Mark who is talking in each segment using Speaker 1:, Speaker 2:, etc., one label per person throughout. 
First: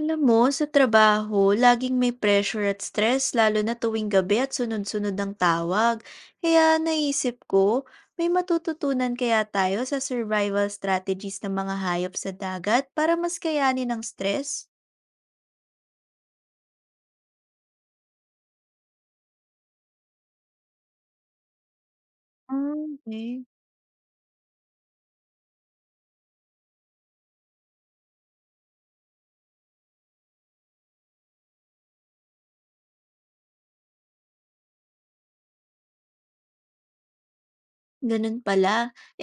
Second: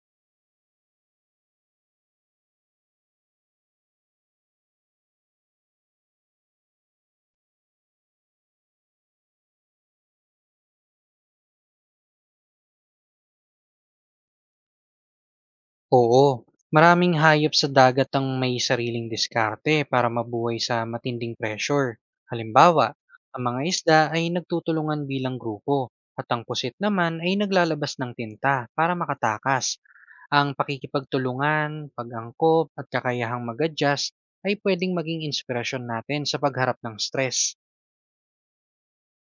Speaker 1: Alam mo, sa trabaho, laging may pressure at stress lalo na tuwing gabi at sunod-sunod ang tawag. Kaya naisip ko, may matututunan kaya tayo sa survival strategies ng mga hayop sa dagat para mas kayanin ang stress?
Speaker 2: Oo, maraming hayop sa dagat ang may sariling diskarte para mabuhay sa matinding pressure. Halimbawa,
Speaker 1: Mm,
Speaker 2: ang
Speaker 1: okay.
Speaker 2: mga isda ay nagtutulungan bilang grupo at ang pusit naman ay naglalabas ng tinta para makatakas. Ang pakikipagtulungan, pag-angkop at kakayahang mag-adjust ay pwedeng maging inspirasyon natin sa pagharap ng stress.
Speaker 1: Ganun pala.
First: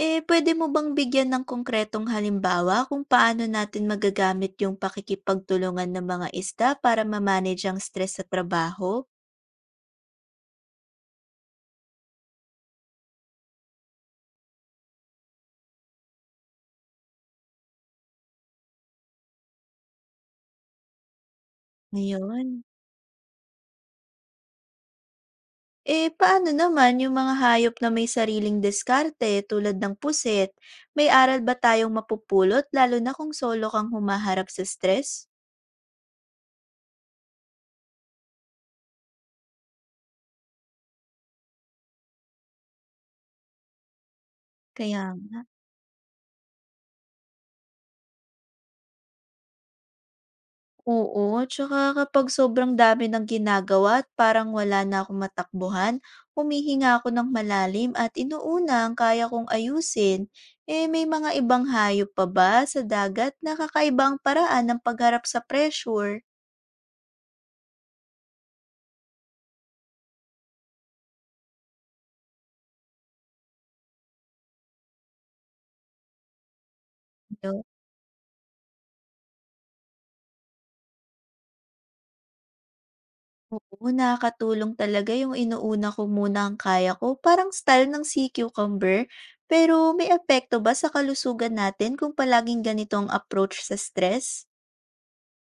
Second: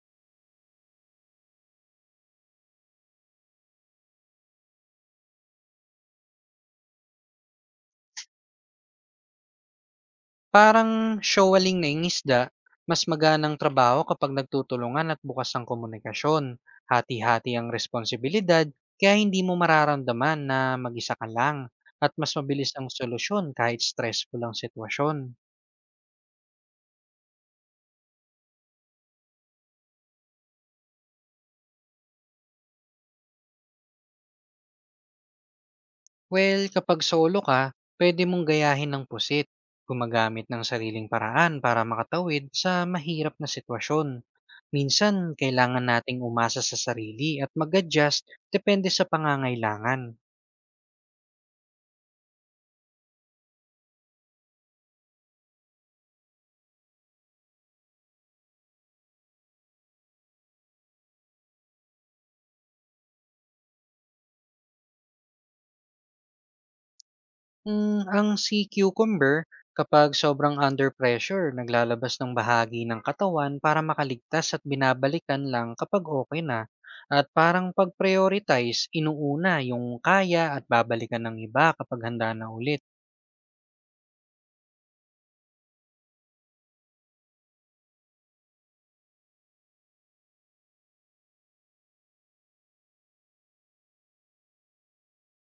Speaker 1: Eh, pwede mo bang bigyan ng konkretong halimbawa kung paano natin magagamit yung pakikipagtulungan ng mga isda para mamanage ang stress sa trabaho?
Speaker 2: Parang showaling ng isda, mas maganang trabaho kapag nagtutulungan at bukas ang komunikasyon. Hati-hati ang responsibilidad, kaya hindi mo mararamdaman na mag-isa ka lang at mas
Speaker 1: Ngayon.
Speaker 2: mabilis ang solusyon kahit stressful ang sitwasyon.
Speaker 1: Eh, paano naman yung mga hayop na may sariling diskarte tulad ng puset? May aral ba tayong mapupulot lalo na kung solo kang humaharap sa stress?
Speaker 2: Well, kapag solo ka, pwede mong gayahin ng pusit, gumagamit ng sariling paraan para makatawid sa mahirap na sitwasyon.
Speaker 1: Kaya
Speaker 2: Minsan,
Speaker 1: nga.
Speaker 2: kailangan nating umasa sa sarili at mag-adjust depende sa pangangailangan.
Speaker 1: Oo, tsaka kapag sobrang dami ng ginagawa at parang wala na akong matakbuhan, humihinga ako ng malalim at inuuna ang kaya kong ayusin. Eh, may mga ibang hayop pa ba sa dagat na kakaiba ang paraan ng pagharap sa pressure?
Speaker 2: Hmm, ang sea cucumber, kapag sobrang under pressure, naglalabas ng bahagi ng katawan para makaligtas at binabalikan lang kapag okay na. At parang pag-prioritize, inuuna yung kaya at babalikan ng iba kapag handa na ulit.
Speaker 1: Oo, nakakatulong talaga yung inuuna ko muna ang kaya ko, parang style ng sea cucumber. Pero may epekto ba sa kalusugan natin kung palaging ganito ang approach sa stress?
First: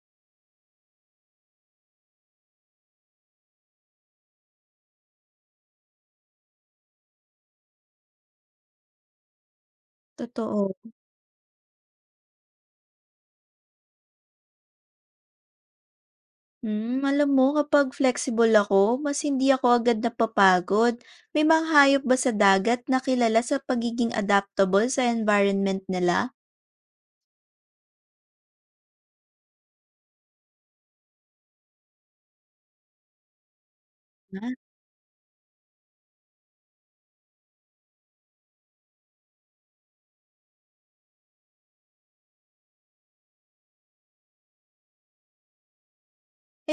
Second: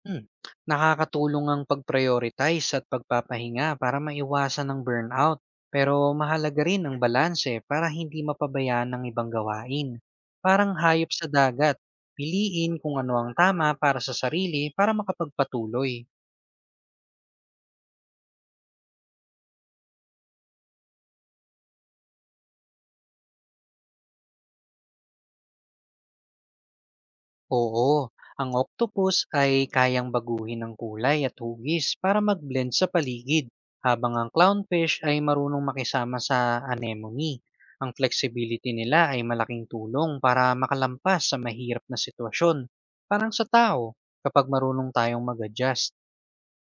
Speaker 2: Hmm, nakakatulong ang pag-prioritize at pagpapahinga para maiwasan ang burnout. Pero mahalaga rin ang balanse para hindi mapabayaan ng ibang gawain. Parang
Speaker 1: Totoo.
Speaker 2: hayop sa dagat, piliin kung ano ang tama para sa sarili para makapagpatuloy.
Speaker 1: Hmm, alam mo, kapag flexible ako, mas hindi ako agad napapagod. May mga hayop ba sa dagat na kilala sa pagiging adaptable sa environment nila?
Speaker 2: Oo, ang octopus ay kayang baguhin ng kulay at hugis para mag-blend sa paligid, habang ang
Speaker 1: Ah.
Speaker 2: clownfish ay marunong makisama sa anemone. Ang flexibility nila ay malaking tulong para makalampas sa mahirap na sitwasyon. Parang sa tao, kapag marunong tayong mag-adjust.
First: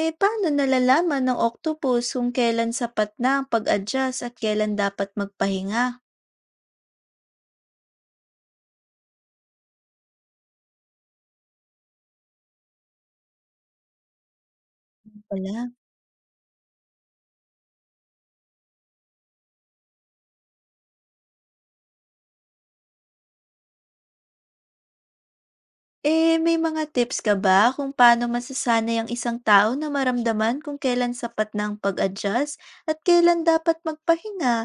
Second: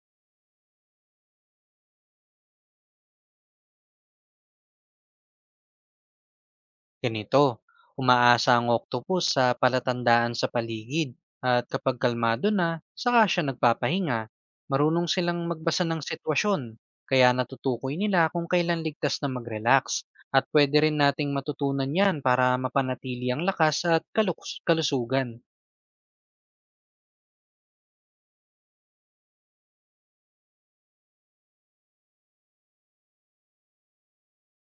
Speaker 1: Eh, paano nalalaman ng octopus kung kailan sapat na ang pag-adjust at kailan dapat magpahinga?
Speaker 2: Ganito, umaasa ang octopus sa palatandaan sa paligid at kapag kalmado na, saka siya nagpapahinga. Marunong silang
Speaker 1: Wala.
Speaker 2: magbasa ng sitwasyon, kaya natutukoy nila kung kailan ligtas na mag-relax. At pwede rin nating matutunan yan para mapanatili ang lakas at kalusugan.
Speaker 1: Eh, may mga tips ka ba kung paano masasanay ang isang tao na maramdaman kung kailan sapat na ang pag-adjust at kailan dapat magpahinga,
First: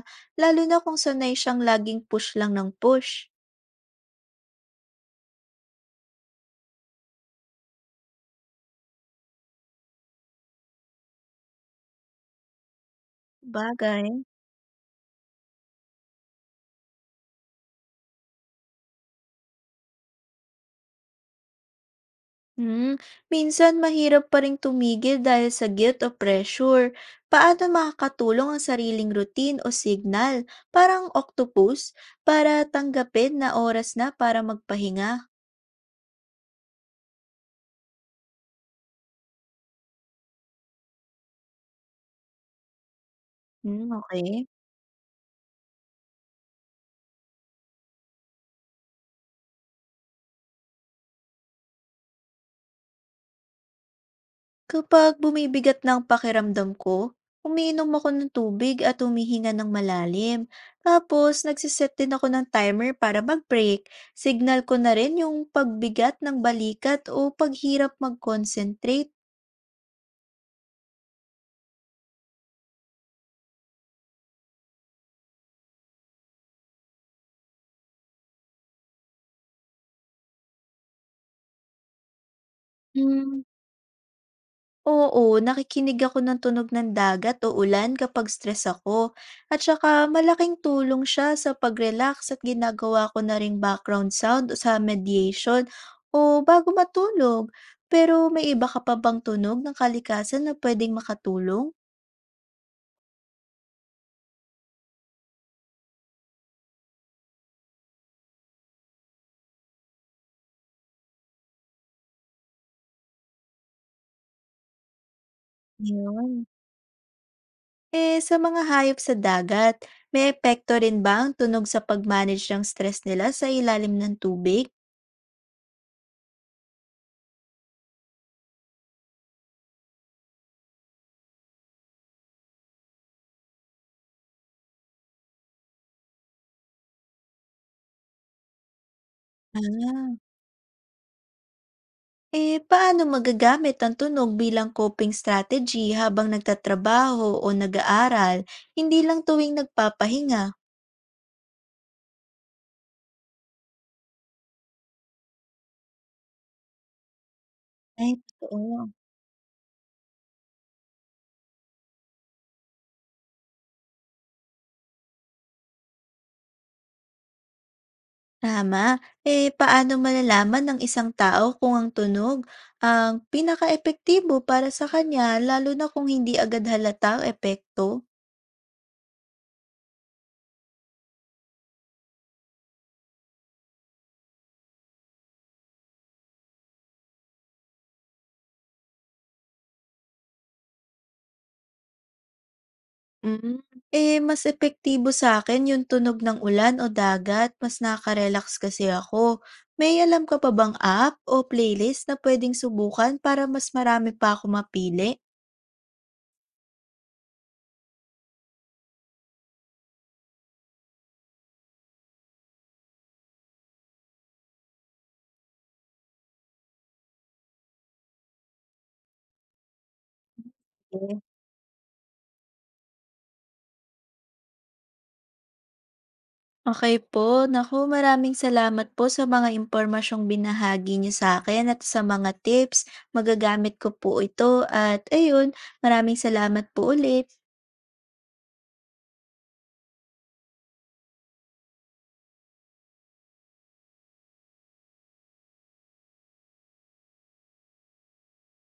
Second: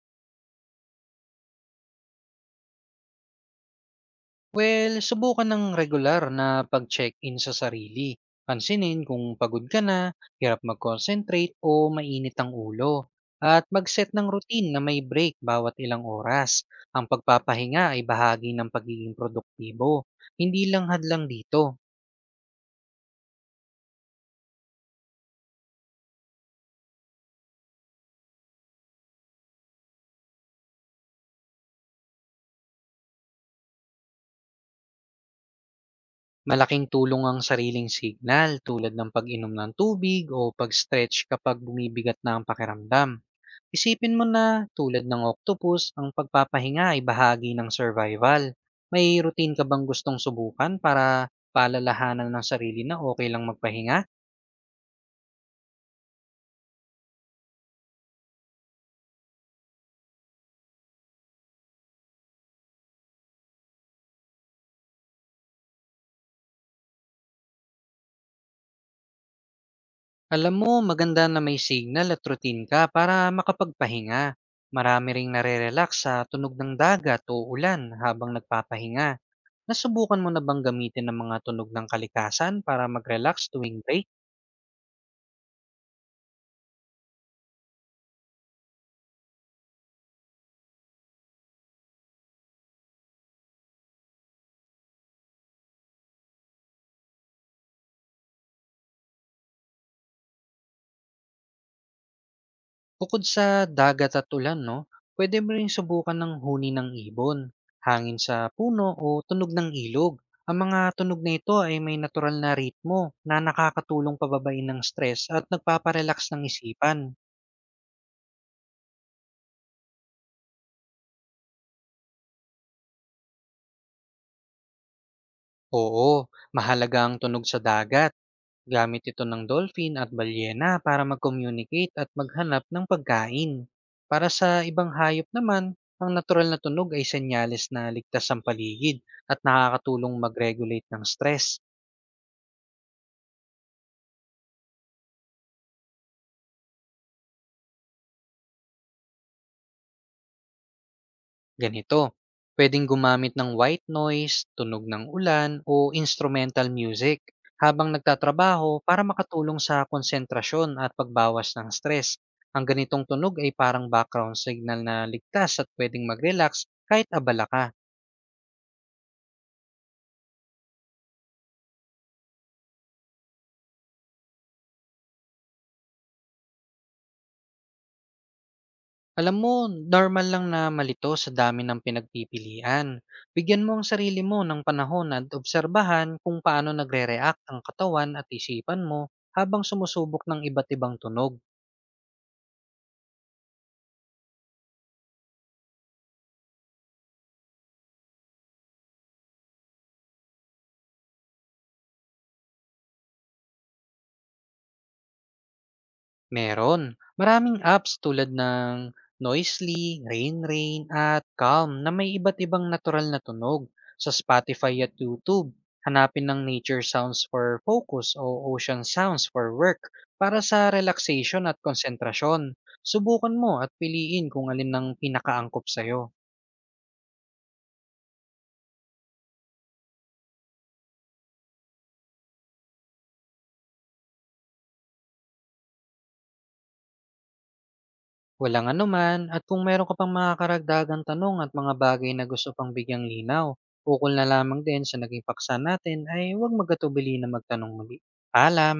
Speaker 1: lalo na kung sanay siyang laging push lang ng push?
Speaker 2: Well, subukan ng regular na pag-check-in sa sarili. Pansinin kung pagod ka na, hirap mag-concentrate o mainit ang ulo. At
Speaker 1: Bagay.
Speaker 2: mag-set ng routine na may break bawat ilang oras. Ang pagpapahinga ay bahagi ng pagiging produktibo, hindi lang hadlang dito.
Speaker 1: Hmm, minsan mahirap pa rin tumigil dahil sa guilt o pressure. Paano makakatulong ang sariling routine o signal, parang octopus, para tanggapin na oras na para magpahinga?
Speaker 2: Malaking tulong ang sariling signal tulad ng pag-inom ng tubig o pag-stretch kapag bumibigat na ang pakiramdam.
Speaker 1: Hmm,
Speaker 2: Isipin mo
Speaker 1: okay.
Speaker 2: na tulad ng octopus, ang pagpapahinga ay bahagi ng survival. May routine ka bang gustong subukan para paalalahanan ng sarili na okay lang magpahinga?
Speaker 1: Kapag bumibigat ng pakiramdam ko, umiinom ako ng tubig at humihinga ng malalim. Tapos, nagsiset din ako ng timer para mag-break. Signal ko na rin yung pagbigat ng balikat o paghirap mag-concentrate.
Speaker 2: Alam mo, maganda na may signal at routine ka para makapagpahinga. Marami ring nare-relax sa tunog ng dagat o ulan habang nagpapahinga. Nasubukan mo na bang gamitin ang mga tunog ng kalikasan para mag-relax
Speaker 1: Hmm.
Speaker 2: tuwing break?
Speaker 1: Oo, nakikinig ako ng tunog ng dagat o ulan kapag stress ako. At saka malaking tulong siya sa pag-relax at ginagawa ko na ring background sound sa mediation o bago matulog. Pero may iba ka pa bang tunog ng kalikasan na pwedeng makatulong?
Speaker 2: Bukod sa dagat at ulan, no, pwede mo ring subukan ng huni ng ibon, hangin sa puno o tunog ng ilog. Ang mga tunog na ito ay may natural na ritmo na nakakatulong pababain ng stress at nagpaparelax ng
Speaker 1: Yun.
Speaker 2: isipan.
Speaker 1: Eh, sa mga hayop sa dagat, may epekto rin ba ang tunog sa pag-manage ng stress nila sa ilalim ng tubig?
Speaker 2: Oo, mahalaga ang tunog sa dagat. Gamit ito ng dolphin at balyena para mag-communicate at maghanap ng pagkain. Para sa ibang hayop naman, ang natural na tunog ay senyales na ligtas ang paligid at
Speaker 1: Ah.
Speaker 2: nakakatulong mag-regulate ng stress.
Speaker 1: Eh, paano magagamit ang tunog bilang coping strategy habang nagtatrabaho o nag-aaral, hindi lang tuwing nagpapahinga?
Speaker 2: Ganito, pwedeng gumamit ng white noise, tunog ng ulan o instrumental music habang
Speaker 1: Ay,
Speaker 2: nagtatrabaho
Speaker 1: totoo.
Speaker 2: para makatulong sa konsentrasyon at pagbawas ng stress. Ang ganitong tunog ay parang background signal na ligtas at pwedeng mag-relax kahit abala ka.
Speaker 1: Tama. Eh, paano malalaman ng isang tao kung ang tunog ang pinaka-epektibo para sa kanya, lalo na kung hindi agad halata ang epekto?
Speaker 2: Alam mo, normal lang na malito sa dami ng pinagpipilian. Bigyan mo ang sarili mo ng panahon at obserbahan kung paano nagre-react ang katawan at isipan mo habang sumusubok ng iba't ibang tunog.
Speaker 1: Hmm, eh, mas epektibo sa akin yung tunog ng ulan o dagat, mas nakarelax kasi ako. May alam ka pa bang app o playlist na puwedeng subukan para mas marami pa ako mapili?
Speaker 2: Meron. Maraming apps tulad ng Noisely, RainRain at Calm na may iba't ibang natural na tunog sa Spotify at YouTube. Hanapin ng nature sounds for focus o ocean sounds for work para sa
Speaker 1: Sige.
Speaker 2: relaxation at konsentrasyon. Subukan mo at piliin kung alin ang pinakaangkop sa'yo.
Speaker 1: Okey po, naku maraming salamat po sa mga impormasyong binahagi niyo sa akin at sa mga tips. Magagamit ko po ito at ayun, maraming salamat po ulit.
Speaker 2: Walang anuman, at kung meron ka pang mga karagdagang tanong at mga bagay na gusto pang bigyang linaw, ukol na lamang din sa naging paksa natin, ay huwag magatubili na magtanong muli. Paalam!